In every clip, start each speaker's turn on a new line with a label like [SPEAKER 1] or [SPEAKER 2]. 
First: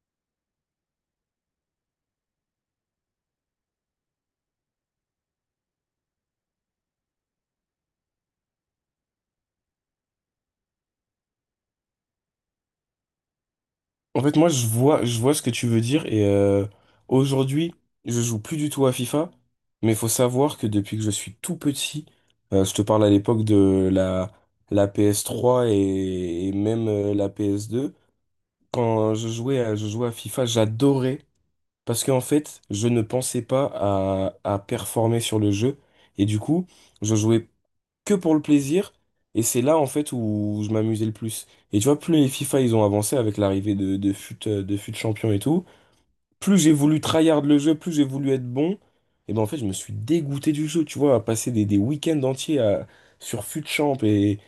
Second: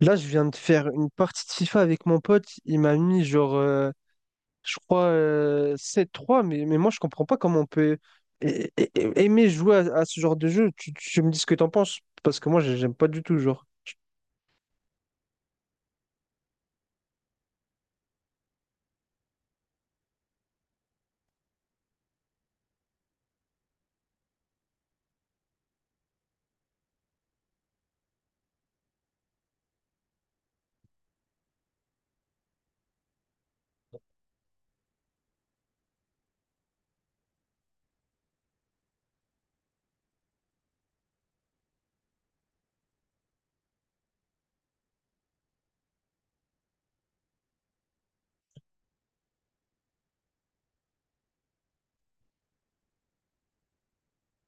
[SPEAKER 1] Là, je viens de faire une partie de FIFA avec mon pote. Il m'a mis genre, je crois, 7-3, mais moi, je comprends pas comment on peut a- aimer jouer à ce genre de jeu. Tu me dis ce que t'en penses, parce que moi, j'aime pas du tout, genre.
[SPEAKER 2] En fait, moi, je vois ce que tu veux dire et aujourd'hui, je joue plus du tout à FIFA, mais il faut savoir que depuis que je suis tout petit, je te parle à l'époque de la PS3 et même la PS2, quand je jouais à FIFA, j'adorais parce qu'en fait, je ne pensais pas à performer sur le jeu et du coup, je jouais que pour le plaisir. Et c'est là, en fait, où je m'amusais le plus. Et tu vois, plus les FIFA, ils ont avancé avec l'arrivée de FUT Champion et tout, plus j'ai voulu tryhard le jeu, plus j'ai voulu être bon. Et ben, en fait, je me suis dégoûté du jeu, tu vois, à passer des sur FUT Champ et,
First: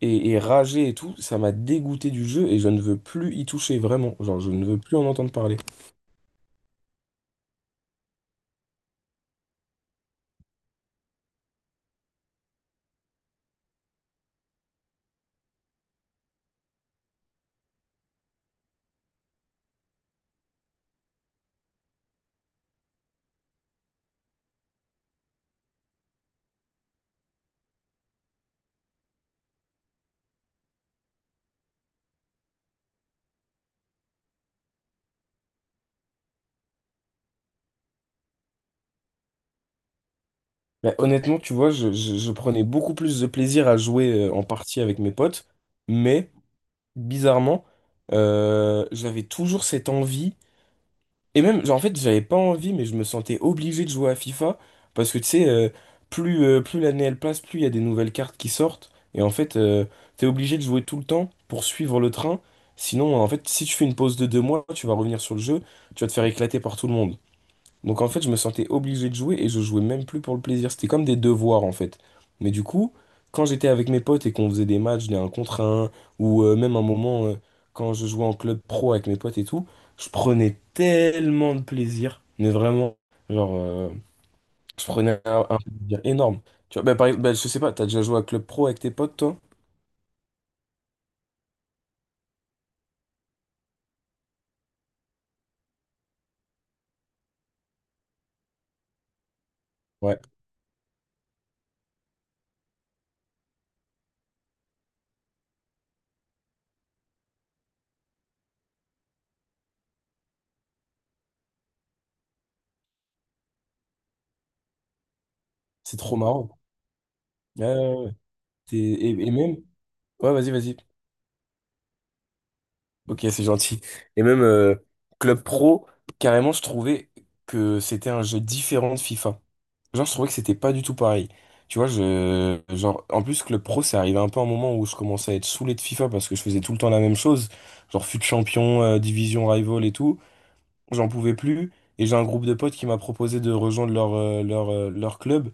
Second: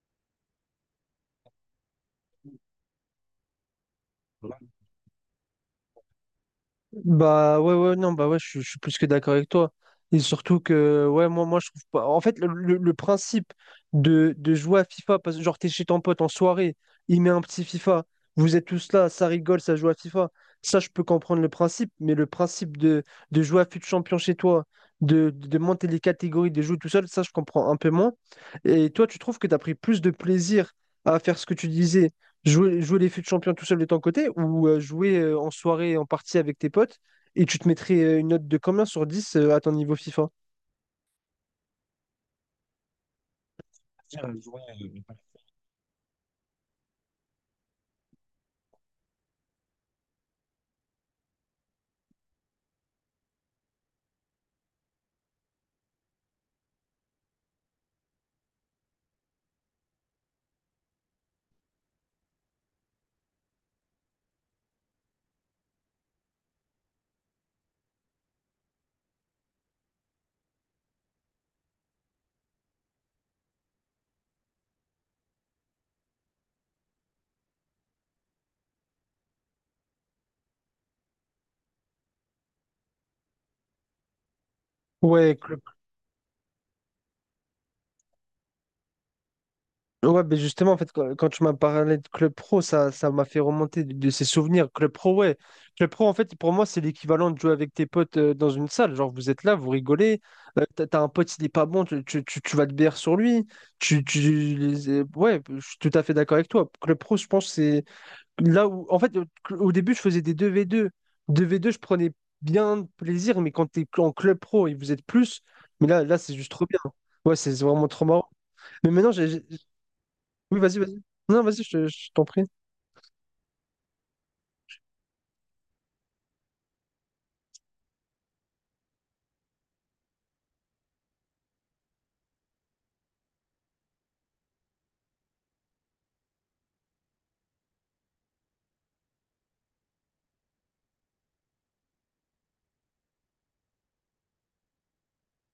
[SPEAKER 2] et, et rager et tout. Ça m'a dégoûté du jeu et je ne veux plus y toucher, vraiment. Genre, je ne veux plus en entendre parler.
[SPEAKER 1] Bah ouais, ouais, non, bah ouais, je suis plus que d'accord avec toi, et surtout que, ouais, moi je trouve pas en fait le principe de jouer à FIFA, parce que genre t'es chez ton pote en soirée, il met un petit FIFA, vous êtes tous là, ça rigole, ça joue à FIFA. Ça je peux comprendre le principe, mais le principe de jouer à FUT Champion chez toi, de monter les catégories, de jouer tout seul, ça je comprends un peu moins. Et toi, tu trouves que t'as pris plus de plaisir à faire ce que tu disais? Jouer les fûts champions tout seul de ton côté, ou jouer en soirée en partie avec tes potes? Et tu te mettrais une note de combien sur 10 à ton niveau FIFA?
[SPEAKER 2] Mais honnêtement, tu vois, je prenais beaucoup plus de plaisir à jouer en partie avec mes potes, mais bizarrement, j'avais toujours cette envie. Et même, genre, en fait, j'avais pas envie, mais je me sentais obligé de jouer à FIFA. Parce que, tu sais, plus l'année elle passe, plus il y a des nouvelles cartes qui sortent. Et en fait, t'es obligé de jouer tout le temps pour suivre le train. Sinon, en fait, si tu fais une pause de 2 mois, tu vas revenir sur le jeu, tu vas te faire éclater par tout le monde. Donc en fait, je me sentais obligé de jouer et je jouais même plus pour le plaisir. C'était comme des devoirs en fait. Mais du coup, quand j'étais avec mes potes et qu'on faisait des matchs, des 1 contre un ou même un moment, quand je jouais en club pro avec mes potes et tout, je prenais tellement de plaisir. Mais vraiment, genre, euh, je prenais
[SPEAKER 1] Ouais,
[SPEAKER 2] un
[SPEAKER 1] club.
[SPEAKER 2] plaisir énorme. Tu vois, je sais pas, t'as déjà joué à club pro avec tes potes, toi?
[SPEAKER 1] Ouais, ben justement, en fait, quand tu m'as parlé de Club Pro, ça m'a fait remonter de ces souvenirs. Club Pro, ouais. Club Pro, en fait, pour moi, c'est l'équivalent de jouer avec tes potes dans une salle. Genre, vous êtes là, vous
[SPEAKER 2] Ouais,
[SPEAKER 1] rigolez. T'as un pote, il est pas bon, tu vas te BR sur lui. Ouais, je suis tout à fait d'accord avec toi. Club Pro, je pense, c'est là où, en fait, au début, je faisais des deux v deux je prenais bien de plaisir, mais quand t'es en club pro et vous êtes plus, mais
[SPEAKER 2] c'est
[SPEAKER 1] là,
[SPEAKER 2] trop
[SPEAKER 1] là, c'est juste
[SPEAKER 2] marrant.
[SPEAKER 1] trop bien. Ouais, c'est
[SPEAKER 2] Ouais,
[SPEAKER 1] vraiment
[SPEAKER 2] ouais,
[SPEAKER 1] trop
[SPEAKER 2] ouais.
[SPEAKER 1] marrant. Mais maintenant, j'ai...
[SPEAKER 2] Et
[SPEAKER 1] j'ai-
[SPEAKER 2] même... Ouais, vas-y,
[SPEAKER 1] Oui,
[SPEAKER 2] vas-y.
[SPEAKER 1] vas-y, vas-y. Non, vas-y, je t'en prie.
[SPEAKER 2] Ok, c'est gentil. Et même Club Pro, carrément, je trouvais que c'était un jeu différent de FIFA. Genre, je trouvais que c'était pas du tout pareil. Tu vois, genre, en plus, Club Pro, c'est arrivé un peu un moment où je commençais à être saoulé de FIFA parce que je faisais tout le temps la même chose. Genre, fut champion, division rival et tout. J'en pouvais plus. Et j'ai un groupe de potes qui m'a proposé de rejoindre leur club.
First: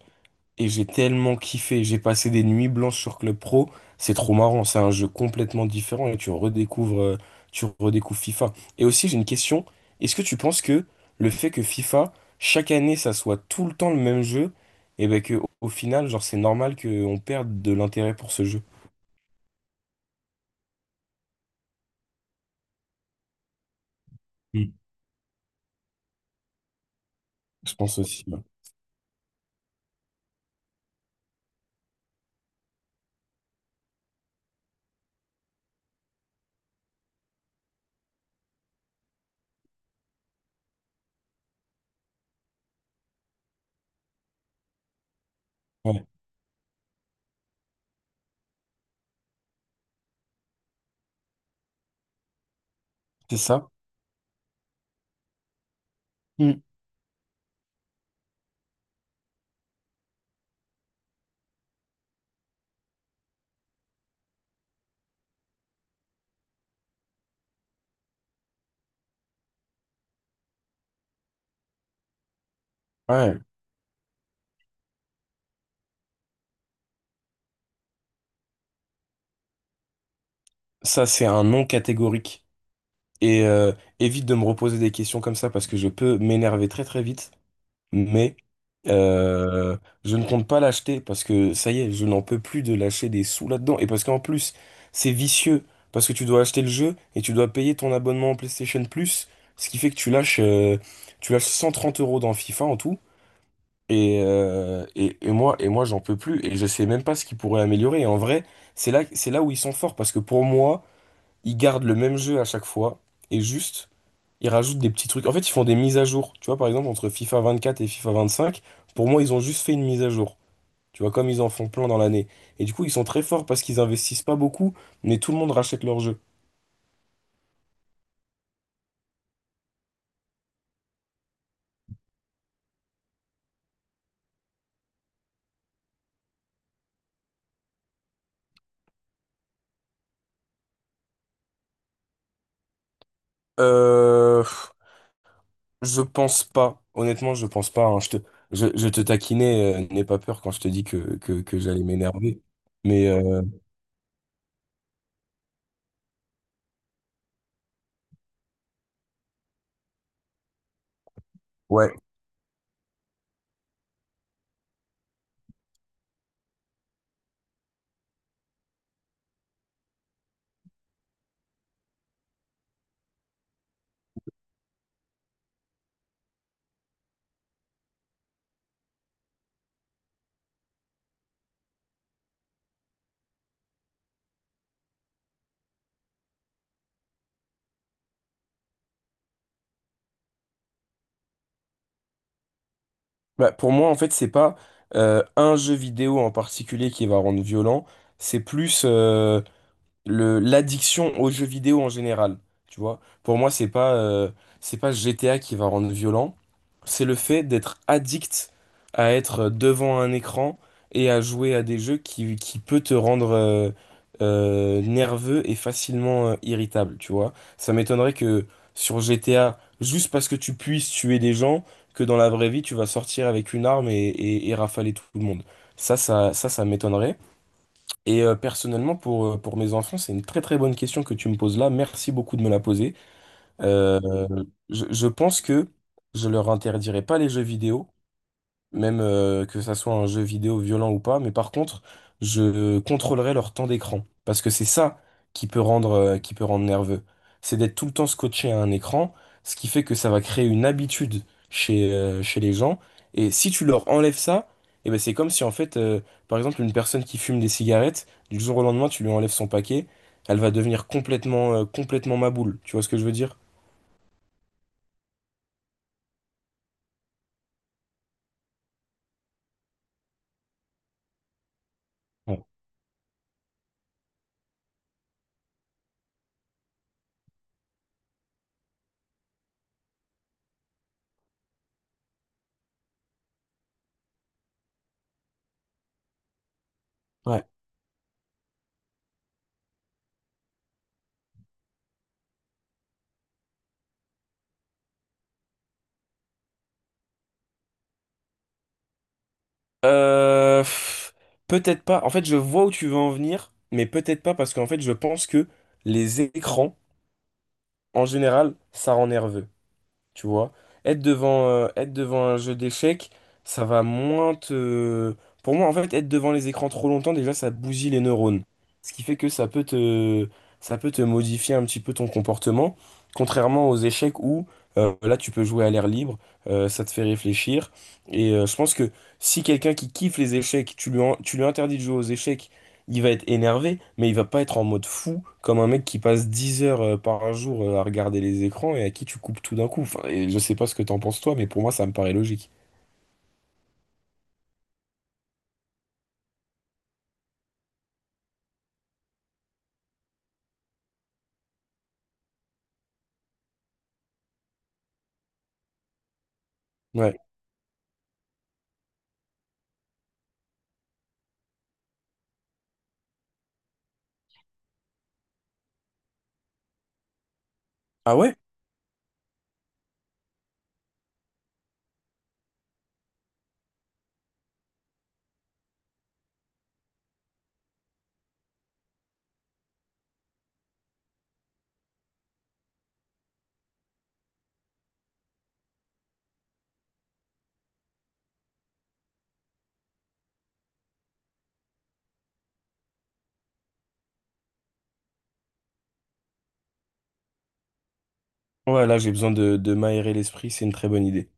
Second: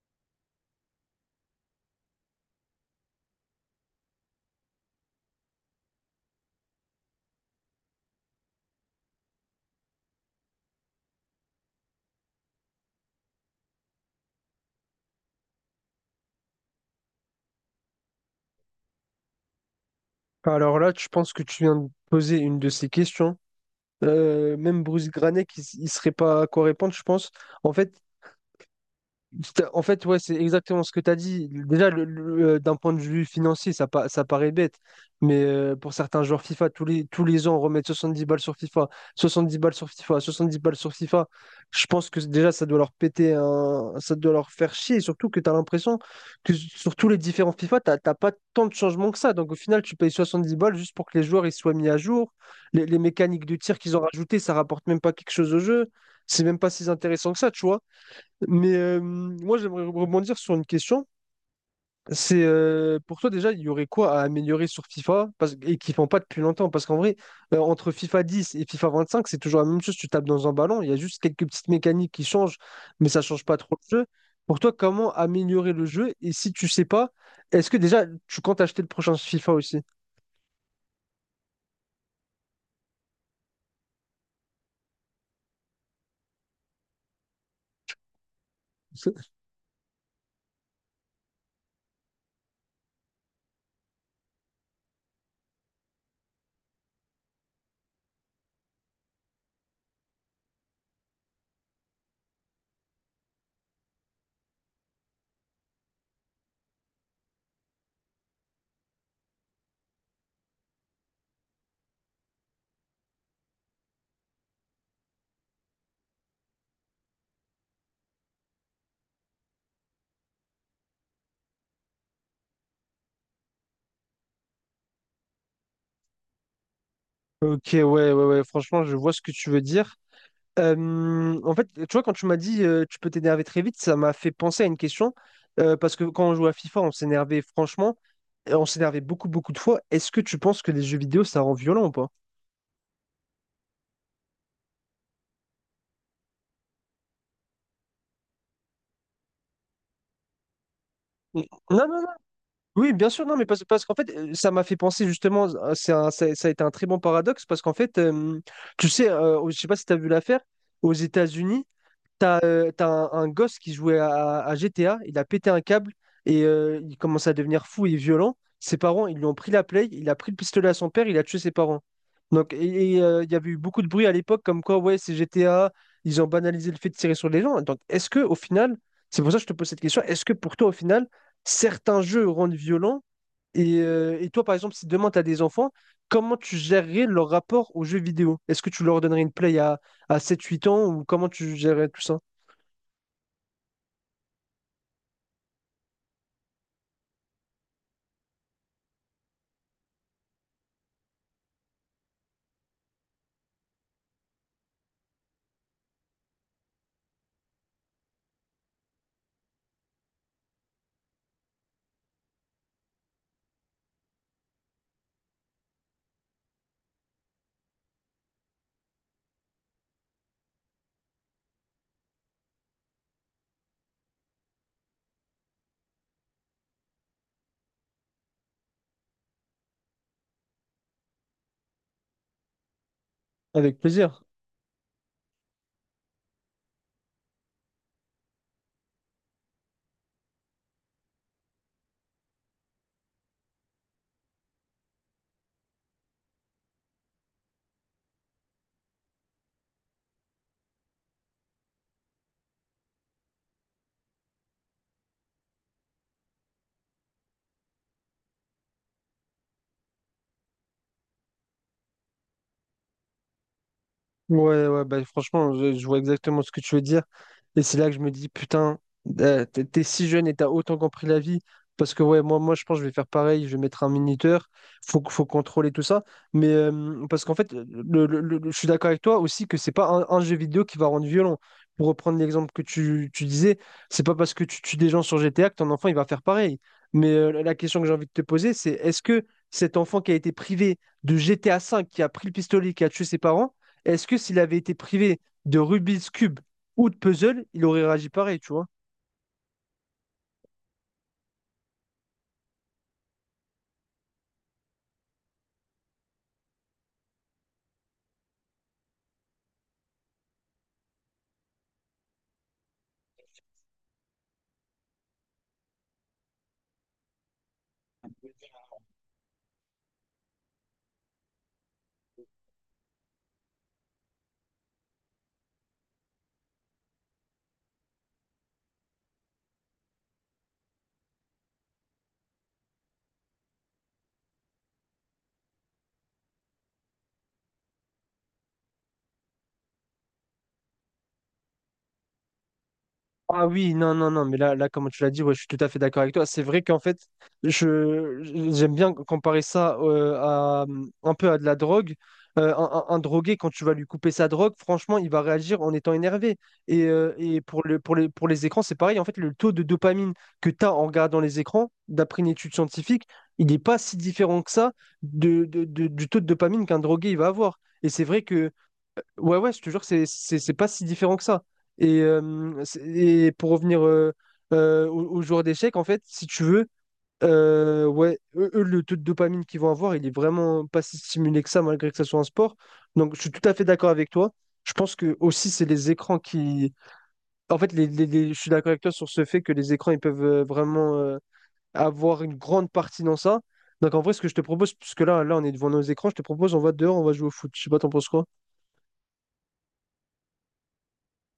[SPEAKER 2] Et j'ai tellement kiffé, j'ai passé des nuits blanches sur Club Pro, c'est trop marrant, c'est un jeu complètement différent et tu redécouvres tu redécouvres FIFA. Et aussi j'ai une question, est-ce que tu penses que le fait que FIFA, chaque année ça soit tout le temps le même jeu, et ben que au final, genre c'est normal qu'on perde de l'intérêt pour ce jeu?
[SPEAKER 1] Alors là, je pense que tu viens de poser une de ces questions. Euh,
[SPEAKER 2] Mm.
[SPEAKER 1] même Bruce Granet, il serait pas à quoi répondre, je pense. En
[SPEAKER 2] Je
[SPEAKER 1] fait,
[SPEAKER 2] pense aussi, ouais.
[SPEAKER 1] Ouais, c'est exactement ce que tu as dit. Déjà, d'un point de vue financier, ça paraît bête. Mais pour certains joueurs FIFA, tous les ans, remettre 70 balles sur FIFA, 70 balles sur FIFA, 70 balles sur FIFA, je pense que déjà, ça doit leur péter un. Ça doit leur faire chier. Et surtout que tu as l'impression
[SPEAKER 2] Ouais.
[SPEAKER 1] que sur tous les différents FIFA, tu n'as pas tant de changements que ça. Donc au final, tu payes 70 balles juste pour que les joueurs ils soient mis à jour. Les
[SPEAKER 2] C'est
[SPEAKER 1] mécaniques de
[SPEAKER 2] ça?
[SPEAKER 1] tir qu'ils ont rajoutées, ça rapporte même pas quelque chose au jeu. C'est même
[SPEAKER 2] Mm.
[SPEAKER 1] pas si intéressant que ça, tu vois. Mais moi, j'aimerais rebondir sur une question. C'est pour toi déjà, il y aurait quoi à améliorer sur FIFA, et qu'ils font pas depuis longtemps? Parce qu'en vrai, entre FIFA 10 et FIFA 25, c'est toujours la même chose. Tu tapes dans un ballon, il y a juste quelques petites mécaniques qui changent, mais ça
[SPEAKER 2] Ouais,
[SPEAKER 1] change pas trop le jeu. Pour toi, comment améliorer le jeu? Et si tu sais pas, est-ce que déjà tu comptes acheter le prochain FIFA aussi?
[SPEAKER 2] ça c'est un non catégorique. Et évite de me reposer des questions comme ça parce que je peux m'énerver très très vite. Mais euh, je ne compte pas l'acheter parce que ça y est, je n'en peux plus de lâcher des sous là-dedans. Et parce qu'en plus, c'est vicieux parce que tu dois acheter le jeu et tu dois payer ton abonnement en PlayStation Plus, ce qui fait que tu lâches 130 € dans FIFA en tout. Et et moi j'en peux plus et je sais même pas ce qu'ils pourraient améliorer. Et en vrai, c'est là où ils sont forts parce que pour moi, ils gardent le même jeu à chaque fois et juste, ils rajoutent des petits trucs. En fait, ils font des mises à jour. Tu vois, par exemple, entre FIFA 24 et FIFA 25, pour moi, ils ont juste fait une mise à jour. Tu vois, comme ils en font plein dans l'année. Et du coup, ils sont très forts parce qu'ils investissent pas beaucoup, mais tout le monde rachète leur jeu.
[SPEAKER 1] Ok, ouais, ouais, ouais. Franchement, je vois ce que tu veux dire. En fait, tu vois, quand tu m'as dit tu peux t'énerver très vite, ça m'a fait penser à une question, parce que quand on jouait à FIFA, on s'énervait franchement, et on s'énervait beaucoup, beaucoup de fois. Est-ce que tu penses que les jeux vidéo, ça rend violent ou pas?
[SPEAKER 2] Euh, je pense pas. Honnêtement, je pense pas, hein. Je te taquinais, n'aie pas peur quand je te dis
[SPEAKER 1] Non,
[SPEAKER 2] que j'allais
[SPEAKER 1] non, non.
[SPEAKER 2] m'énerver.
[SPEAKER 1] Oui, bien
[SPEAKER 2] Mais
[SPEAKER 1] sûr, non,
[SPEAKER 2] euh,
[SPEAKER 1] mais parce qu'en fait, ça m'a fait penser justement, ça, ça a été un très bon paradoxe, parce qu'en fait, tu sais, je sais pas si tu as vu l'affaire, aux États-Unis.
[SPEAKER 2] ouais.
[SPEAKER 1] T'as un gosse qui jouait à GTA, il a pété un câble et il commence à devenir fou et violent. Ses parents, ils lui ont pris la play, il a pris le pistolet à son père, il a tué ses parents. Donc, il y avait eu beaucoup de bruit à l'époque comme quoi, ouais, c'est GTA, ils ont banalisé le fait de tirer sur les gens. Donc, est-ce que au final, c'est pour ça que je te pose cette question, est-ce que pour toi, au final, certains jeux rendent violents, et toi, par exemple, si demain tu as des enfants, comment tu gérerais leur rapport aux jeux vidéo? Est-ce que tu leur donnerais une play à 7-8 ans, ou comment tu gérerais tout ça?
[SPEAKER 2] Bah, pour moi, en fait, c'est pas un jeu vidéo en particulier qui va rendre violent. C'est plus le l'addiction aux jeux vidéo en général, tu vois. Pour moi, c'est pas GTA qui va rendre violent, c'est le fait d'être addict à être devant un écran et à jouer à des jeux qui peut te rendre nerveux et facilement irritable, tu vois. Ça m'étonnerait que sur GTA, juste parce que tu puisses tuer des gens, que dans la vraie vie, tu vas sortir avec une arme et et rafaler tout le monde. Ça m'étonnerait. Et personnellement, pour mes enfants, c'est une très très bonne question que tu me poses là. Merci beaucoup de me la poser.
[SPEAKER 1] Avec
[SPEAKER 2] Euh,
[SPEAKER 1] plaisir.
[SPEAKER 2] je pense que je leur interdirai pas les jeux vidéo, même que ça soit un jeu vidéo violent ou pas, mais par contre, je contrôlerai leur temps d'écran, parce que c'est ça qui peut rendre nerveux. C'est d'être tout le temps scotché à un écran, ce qui fait que ça va créer une habitude chez les gens, et si tu leur enlèves ça, eh ben c'est comme si en fait, par exemple, une personne qui fume des cigarettes, du jour au lendemain, tu lui enlèves son paquet, elle va devenir complètement, complètement maboule, tu vois ce que je veux dire?
[SPEAKER 1] Ouais, ouais, bah, franchement, je vois exactement ce que tu veux dire. Et c'est là que je me dis, putain, t'es si jeune et t'as autant compris la vie. Parce que, ouais, moi,
[SPEAKER 2] Ouais.
[SPEAKER 1] moi, je pense que je vais faire pareil. Je vais mettre un minuteur. Faut contrôler tout ça. Mais parce qu'en fait, je suis d'accord avec toi aussi que c'est pas un jeu vidéo qui va rendre violent. Pour reprendre l'exemple que tu disais, c'est pas parce que tu tues des gens sur GTA que ton enfant, il va faire pareil. Mais la
[SPEAKER 2] Ouais.
[SPEAKER 1] la question que j'ai envie de te poser, c'est est-ce que cet enfant qui a été privé de GTA V, qui a pris le pistolet, qui a tué ses parents, est-ce que s'il avait été privé de Rubik's Cube ou de puzzle, il aurait réagi pareil, tu vois?
[SPEAKER 2] Pff, peut-être pas. En fait, je vois où tu veux en venir, mais peut-être pas parce qu'en fait, je pense que les écrans, en général, ça rend nerveux. Tu vois, être devant un jeu d'échecs, ça va moins te... Pour moi, en fait, être devant les écrans trop longtemps, déjà, ça bousille les neurones. Ce qui fait que ça peut te modifier un petit peu ton comportement, contrairement aux échecs où, là, tu peux jouer à l'air libre, ça te fait réfléchir. Et je pense que si quelqu'un qui kiffe les échecs, tu lui interdis de jouer aux échecs il va être énervé, mais il va pas être en mode fou, comme un mec qui passe 10 heures par jour à regarder les écrans et à qui tu coupes tout d'un coup. Enfin, et je sais pas ce que t'en penses toi, mais pour moi, ça me paraît logique.
[SPEAKER 1] Ah oui, non, non, non, mais là, là, comme tu l'as dit, ouais, je suis tout à fait d'accord avec toi. C'est vrai qu'en fait, je j'aime bien comparer ça à un peu à de la drogue. Un drogué, quand tu vas lui couper sa drogue, franchement, il va réagir en étant énervé. Et, euh,
[SPEAKER 2] Ouais.
[SPEAKER 1] et pour les écrans, c'est pareil. En fait, le taux de dopamine que tu as en regardant les écrans, d'après une étude scientifique, il n'est pas si différent que ça du taux de dopamine qu'un drogué il va avoir. Et c'est
[SPEAKER 2] Ah
[SPEAKER 1] vrai
[SPEAKER 2] ouais?
[SPEAKER 1] que ouais, ouais, je te jure, c'est pas si différent que ça. Et pour revenir aux joueurs d'échecs, en fait, si tu veux, ouais, eux, eux, le taux de dopamine qu'ils vont avoir, il est vraiment pas si stimulé que ça, malgré que ça soit un sport. Donc, je suis tout à fait d'accord avec toi. Je pense que aussi, c'est les écrans qui. En fait, je suis d'accord avec toi sur ce fait que les écrans, ils peuvent vraiment, avoir une grande partie dans ça. Donc, en vrai, ce que je te propose, puisque là, là, on est devant nos écrans, je te propose, on va dehors, on va jouer au foot. Je sais pas, t'en penses quoi?
[SPEAKER 2] Ouais, là, j'ai besoin de m'aérer l'esprit, c'est une très bonne idée.